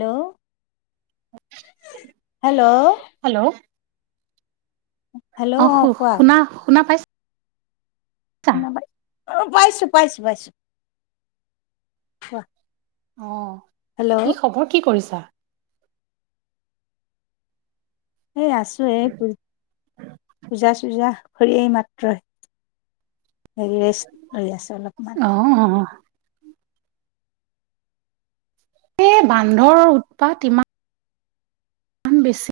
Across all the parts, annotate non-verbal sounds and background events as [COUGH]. Hello! Hello! Hello, hello অ, শু কোৱা শুনা-শুনা পাইচো। অ, পাইছো-পাইছো-পাইছো। [UNINTELLIGIBLE] অ, হেল্ল' কি খবৰ, কি কৰিছা? এই আছোঁ এই পূজা-চূজা কৰিয়েই মাত্ৰ হেৰি ৰেষ্ট লৈ আছো অলপমান। উম, হু-হু, এই বান্ধৰ উৎপাত ইমান। বেছি।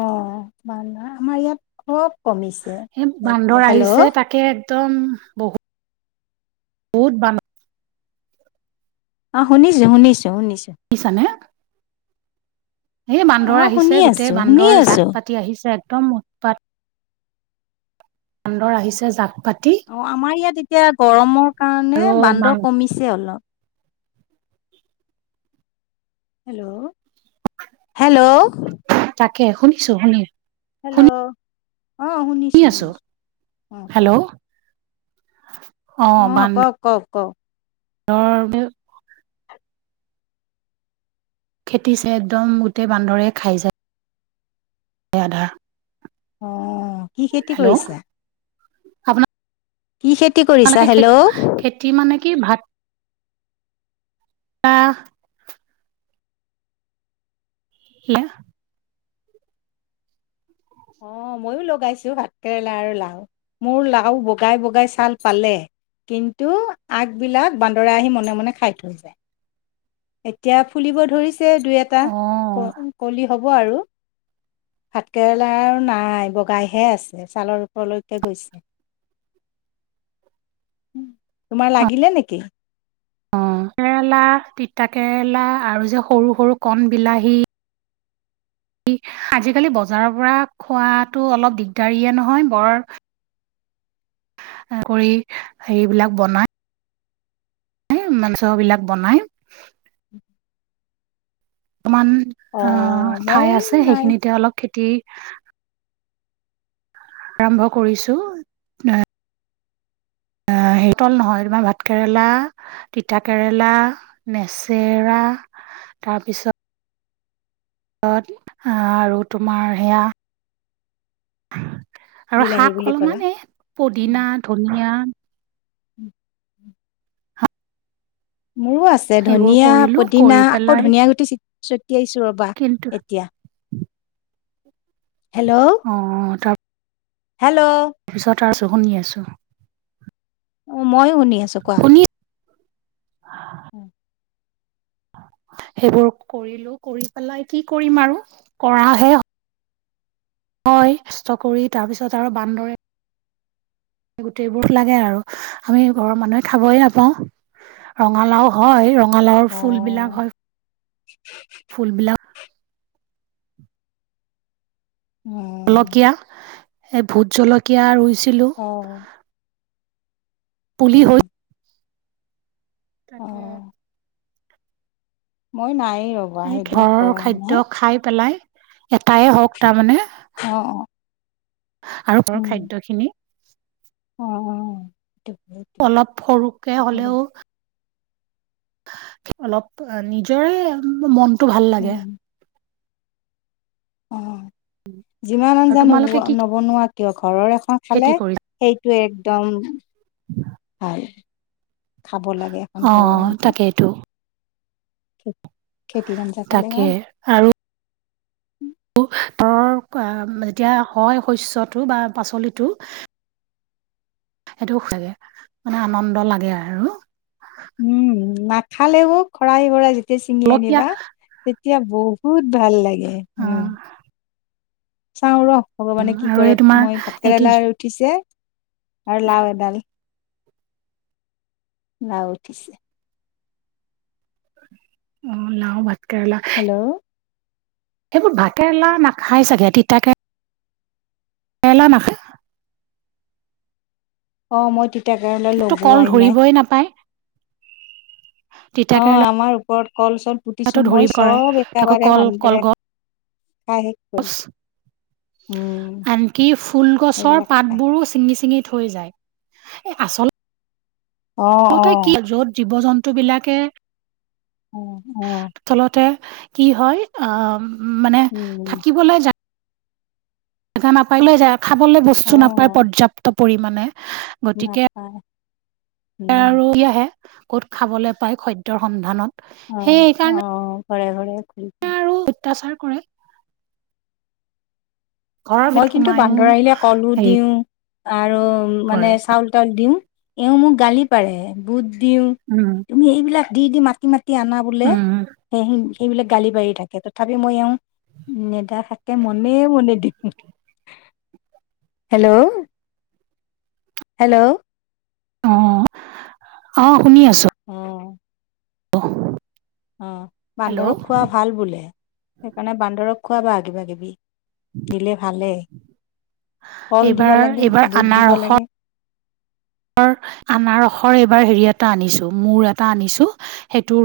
অঁ, বান্ধৰ আমাৰ ইয়াত খব কমিছে। এই বান্দৰ এতিয়া আহিছে হেল্ল', তাকে একদম বহুত-বহুত বান অঁ, শুনিছো-শুনিছো-শুনিছো। পিছা নে? এই অ বান্দৰ শুনি আহিছে আছো গোটেই শুনি বান্দৰ আছো জাক পাতি আহিছে একদম উৎপাত। বান্দৰ আহিছে জাক পাতি। অঁ, আমাৰ ইয়াত এতিয়া গৰমৰ কাৰণে আৰু মান বান্দৰ কমিছে অলপ। হেল্ল'-হেল্ল', তাকে শুনিছো শুনি, হেল্ল' শুনি অঁ, আছো শুনিছোঁ-শুনিছোঁ অঁ, কওক? হেল্ল' অঁ, কওক কওক কওক? তেওঁৰ খেতিছে একদম গোটেই বান্দৰে খাই যায়। আধা। অ, কি খেতি হেল্ল' কৰিছা? কি খেতি কৰি তোমালোকে খেতি-খেতি মানে কি ভাত [UNINTELLIGIBLE] সিয়া [UNINTELLIGIBLE] অঁ, ময়ো লগাইছো ভাত কেৰেলা আৰু লাও মোৰ লাও বগাই-বগাই ছাল পালে। কিন্তু আগবিলাক বান্দৰে আহি মনে-মনে খাই থৈ যায়। এতিয়া ফুলিব ধৰিছে। দুই এটা অ কলি হ'ব আৰু ভাতকে লাও নাই বগাইহে আছে ছালৰ ওপৰলৈকে গৈছে। তোমাৰ লাগিলে নেকি? অঁ, কেৰেলা, তিতা কেৰেলা আৰু যে সৰু সৰু কণ বিলাহী। জি আজিকালি বজাৰ পৰা খোৱাতো অলপ দিগদাৰিয়ে নহয় বৰ- কৰি সেইবিলাক বনাই। মাংস বিলাক বনাই। অকনমান অ অঁ, ঠাই মই আছে নাই সেইখিনিতে অলপ খেতি আৰম্ভ কৰিছো। শেতল নহয় তোমাৰ ভাত কেৰেলা তিতা কেৰেলা, নেচেৰা তাৰপিছত অহ, টিপ আৰু তোমাৰ সেয়া আৰু বিলাহী শাক বুলি ক'লা অলপমান এই পদিনা, ধনিয়া মোৰো আছে সেইবোৰ ধনিয়া, কৰিলো পদিনা কৰি আকৌ পেলাই ধনীয়া গুটি চি ছটিয়াইছো ৰবা কিন্তু এতিয়া হেল্ল', অ হেল্ল', পিছত আছোঁ শুনি আছোঁ। অ, মইয়ো শুনি আছো কোৱা? শুনি উম। সেইবোৰ কৰিলো কৰি পেলাই কি কৰিম আৰু কৰাহে হয় কৰি তাৰপিছত আৰু বান্দৰে গোটেইবোৰ লাগে আৰু আমি ঘৰৰ মানুহে খাবই নাপাওঁ। ৰঙালাও হয় ৰঙালাওৰ অ ফুল বিলাক হয় ফুল বিলাক উম, অলপকীয়া এই ভোট জলকীয়া ৰুইছিলোঁ। অ', অ পুলি হৈ অ তাকে। মই নাই অ', এইকে ঘৰৰ খাদ্য খাই পেলাই এটাই হওক তাৰমানে অ', অ', আৰু বৰ উম খাদ্য খিনি অ', [UNINTELLIGIBLE] বহুত অলপ সৰুকে হ'লেও অলপ নিজৰে মনটো ভাল উম লাগে। অ, যিমান আৰু আঞ্জা নব তোমালোকে কি -নবনোৱা কিয় ঘৰৰ এখন খেতি খালে কৰিছা? সেই টো একদম [UNINTELLIGIBLE] ভাল খাব লাগে এখন ঘৰৰ অ', আঞ্জা। তাকেইটো খে- খেতিৰ আঞ্জা খালে তাকে, ভাল আৰু অ, কোৱা যেতিয়া হয় শস্যটো বা পাচলিটো সেই দুখ লাগে মানে আনন্দ লাগে আৰু। উম, নাখালেও খৰাই বৰাই যেতিয়া ছিঙি জলকীয়া আনিবা তে এতিয়া বহুত ভাল লাগে হম, অ', চাওঁ ৰ ভগৱানে কি আৰু কৰে এই তোমাৰ মই এই কি ভাতকেইৰোলা উঠিছে আৰু লাও এডাল লাও উঠিছে। অ, লাওঁ, ভাতকেৰেলা হেল্ল', সেইবোৰ ভাত কেৰেলা নাখাই চাগে তিতাকে কেৰেলা নাখা অ, মই তিতা কেৰেলা লগোৱাই নাই। এ নাপায় তিতা অ, কেৰেলাটো আমাৰ ওপৰত কল চল পুতিছো ধৰি মই কৰে চব তাকৌ একেবাৰে কল ভালদৰে কলগছ [UNINTELLIGIBLE] [UNINTELLIGIBLE] উম, আনকি ফুল গছৰ সেইবিলাক খাই পাতবোৰো ছিঙি -ছিঙি থৈ যায়। এই আচল অ', তহঁতে কি অ', য'ত জীৱ- জন্তু বিলাকে অ', অ', তলতে কি হয় আহ, মানে উম, থাকিবলৈ জা [UNINTELLIGIBLE] গা নাপাই লৈ যায় খাবলে বস্তু নাপায় অ', পৰ্যাপ্ত পৰিমাণে। গতিকে নাপায় উম, আৰু এটিয়াহে ক'ত খাবলে পাই সত্যৰ সন্ধানত। অ', সেইকাৰণে অ' ঘৰে-ঘৰে। [UNINTELLIGIBLE] আৰু অত্যাচাৰ কৰে। ঘৰৰ মই ভিতৰত কিন্তু সোমায়ো বান্দৰ আহিলে কলো হেৰি দিওঁ আৰু মানে কৰে চাউল তাউল দিওঁ এওঁ মোক গালি পাৰে বুধ দিওঁ উম তুমি এইবিলাক দি- দি মাতি -মাতি আনা বোলে উম সে এইবিলাক গালি পাৰি থাকে তথাপিও মই এওঁ নেদেখাকে মনে- মনে দিওঁ। হেল্ল', হেল্ল', অ', অ', শুনি আছো। উম। [INAUDIBLE] অ' হেল্ল' বান্দৰক খোৱা ভাল বোলে, সেইকাৰণে বান্দৰক খোৱাবা কিবা কিবি। দিলে ভালেই কল এইবাৰ দিব লাগে এইবাৰ বুট দিব লাগে। [INAUDIBLE] [UNINTELLIGIBLE] আনাৰসৰ এইবাৰ হেৰি এটা আনিছো মোৰ এটা আনিছো সেইটো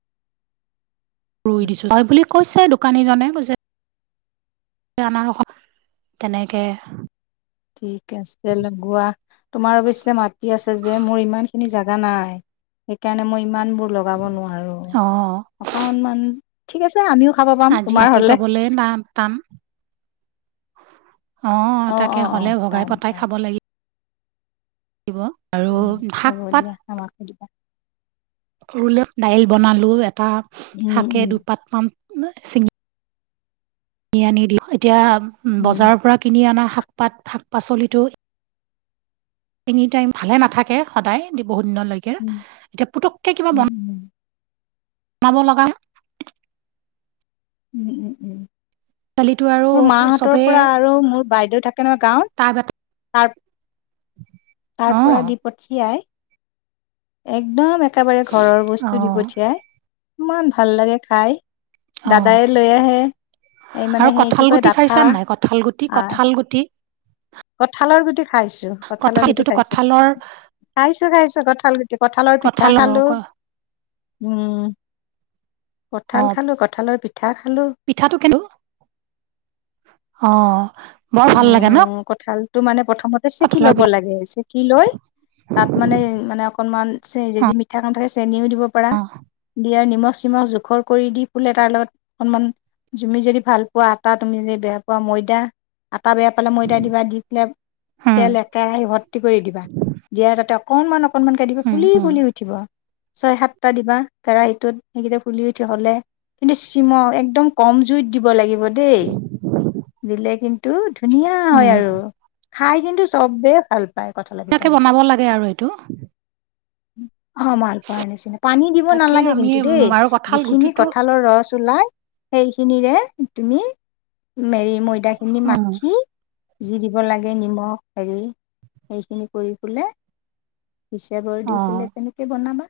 ৰুই দিছো। হয় বুলি কৈছে দোকানীজনে কৈছে তে আনাৰস তেনেকে ঠিক আছে লগোৱা। তোমাৰ অবশ্যে মাটি আছে যে মোৰ ইমান খিনি জাগা নাই, সেইকাৰণে মই ইমানবোৰ লগাব নোৱাৰোঁ। অ', অকনমান ঠিক আছে আমিও খাব পাম আজি তোমাৰ মাটি হলে পাবলৈ টান। অ' তাকে অ হ'লে ভগাই টান পতাই টান খাব লাগি [UNINTELLIGIBLE] হম শাক হব পাত দিয়া আমাকো ৰুলে দাইল বনালো এটা উম শাকে উম দুপাত মান চিঙি কিনি আনি দিওঁ এতিয়া উম বজাৰ পৰা কিনি অনা শাক পাত শাক পাচলিটো এনি টাইম ভালে নাথাকে সদায় দে বহু দিনলৈ উম এতিয়া পুতুককে কিবা উম উম বনাব লাগা উম, উম-উম। কালিতো আৰু মোৰ মাহঁতৰ চবেই পৰা আৰু মোৰ বাইদেউ থাকা [UNINTELLIGIBLE] গাঁৱত টাব এটা তাৰ তাৰ অ', পৰা দি পঠিয়াই। একদম একেবাৰে ঘৰৰ বস্তু দি অ', পঠিয়াই ইমান ভাল লাগে খাই। অ', দাদায়ে লৈ আহে। এই মানে আৰু সেই কি কঁঠাল কয় গুটি ডাঠা খাইছা নাই কঁঠাল গুটি আ কঁঠাল গুটি কঠালৰ গুটি খাইছো কঁঠালৰ কঁঠাল গুটি এইটোতো খাইছো, কঁঠালৰ খাইছো খাইছো কঁঠাল গুটি কঁঠালৰ পিঠা কঁঠাল খালো, উম অ কঠাল খালো লো কঁঠালৰ পিঠা খালো। পিঠাটো [UNINTELLIGIBLE] অ' বৰ ভাল লাগে ন উম, কঠালটো মানে প্ৰথমতে চেকি কঁঠালৰ লব পিঠা লাগে চেকি লৈ তাত মানে, মানে অকণমান চে যদি মিঠা কণ থাকে চেনিও দিব পাৰা। দিয়ে। নিমখ-চিমখ জোখৰ কৰি দি ফুল এতাৰ লগত অকনমান তুমি যদি ভাল পোৱা আটা, তুমি যদি বেয়া পোৱা ময়দা। আটা বেয়া পালে ময়দা দিবা। দি পেলাই উম তেল একেৰাহি ভৰ্তি কৰি দিবা। দিয়া তাতে অকনমান অকনমান কে দিবি উম ফুলি- উম ফুলি উঠিব। ছয় সাতটা দিবা কেৰাহীটোত সেইগিটা ফুলি উঠি হলে। কিন্তু চিম একদম কম জুইত দিব লাগিব দেই দিলে। টো ধুনীয়া হয় উম আৰু। খাই কিন্তু চববে ভাল পায় কঁঠালৰ তাকে পিঠাকেইটা বনাব লাগে আৰু এইটো। অ' মাল পোৱাৰ নিচিনা। পানী দিব তাকে নালাগে আমি কিন্তু দেই। আৰু কঁঠাল যিখিনি গুটিটো কঁঠালৰ ৰস ওলাই সেইখিনিৰে তুমি মেৰি ময়দাখিনি মা উম যি দিব লাগে নিমখ হেৰি, সেইখিনি কৰি বলে হিচাবৰ অ দি পেলাই তেনেকে বনাবা।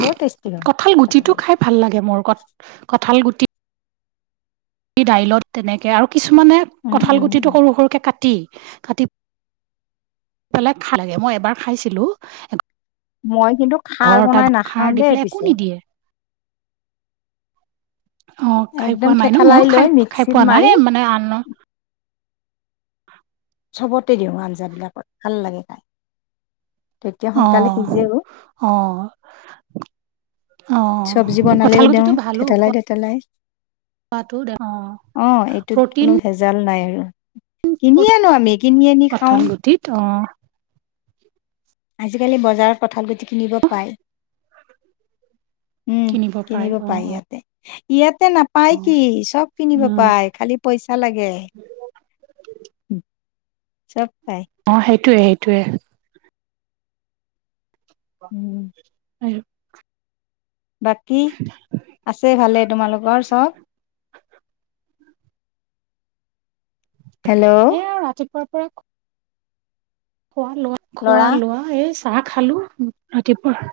বৰ টেষ্টি হয় কঁঠাল গুটিটো পাতলা খাই পিঠা। ভাল লাগে মোৰ। ক কঁঠাল গুটি দাইলত তেনেকে আৰু কিছুমানে উম, কঁঠাল উম, গুটিটো উম। সৰু সৰুকে কাট টি কাটি পেলে খাই। মই এবাৰ খাইছিলো মই কিন্তু খাৰ [UNINTELLIGIBLE] তাত বনাই সাৰ নাখাওঁ দি দেই পেলেই একো পিছে। নিদিয়ে। অ' খাই একদম পোৱা নাই ন। থেঠালাই মইও লৈ খাই-খাই মিক্সিত পোৱা নাই মাৰি মানে আন চবতে দিওঁ আঞ্জা বিলাকত ভাল লাগে খাই। তেতিয়া অ সোনকালে সিজেও। অ', অ', চব্জি কঁঠাল বনালেও দিওঁ গুটিটো ভালো থেতেলাই থেতেলাই। দে অ' এইটোত কোনো প্ৰটিন ভেজাল নাই আৰু৷ কিনি প্ৰটিন আনো আমি কিনি আনি কঁঠাল খাওঁ। গুটিত অ', আজিকালি বজাৰত কঁঠালগুটি কিনিব পায়। উম পাৰে কিনিব পাই অ', অ'। ইয়াতে। ইয়াতে নাপায় কি চব কিনিব উম, পাই। খালি পইচা লাগে। চব পাই অ', সেইটোয়ে সেইটোয়ে। [INAUDIBLE] আৰু বাকী আছে ভালে তোমালোকৰ চব? হেল্ল' এ ৰাতিপুৱাৰ পৰাই খোৱা লোৱা খোৱা লোৱা। এই চাহ খালো ৰাতিপুৱা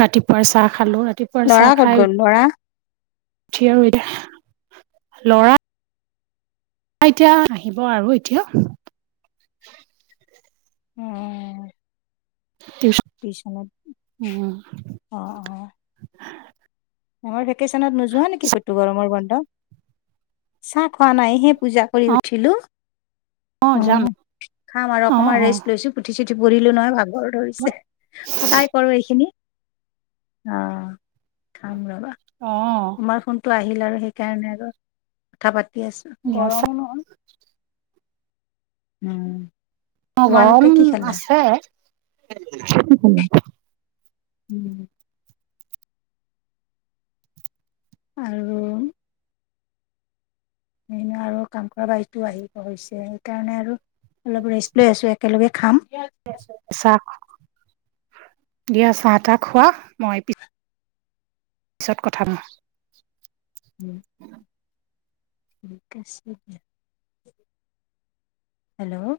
ৰাতিপুৱাৰ চাহ খালো ৰাতিপুৱা। চাহ খাই লৰা উঠি আৰু এতিয়া লৰা। এতিয়া আহিব আৰু এতিয়া। উম। [UNINTELLIGIBLE] টিচনত উম, অ' অ'। চামাৰ ভেকেশচনত নোযোৱা নেকি কতো গৰমৰ বন্ধত? চাহ খোৱা নাইহে পূজা কৰি উঠিলো। অ', খাম আৰু অ', অকমান অ'। ৰেষ্ট লৈছো। পুঠি চুঠি পঢ়িলো নহয় ভাগৰ ধৰিছে। সদায় কৰো এইখিনি। অ', খাম ৰবা। অ', তোমাৰ ফোনটো আহিল আৰু সেইকাৰণে আৰু, কথা পাতি আছো দিয়া গৰমো নহয়। উম অ', তোমালোকে গৰম কি খালা? আছে। [INAUDIBLE] আৰু। এ আৰু কাম কৰা বাইটো আহিব হৈছে সেইকাৰণে আৰু। অলপ ৰেষ্ট লৈ আছো একেলগে খাম। চাহ দিয়া চাহ তাহ খোৱা মই পি পিছত কথা পাতিম [INAUDIBLE] হেল্লো'।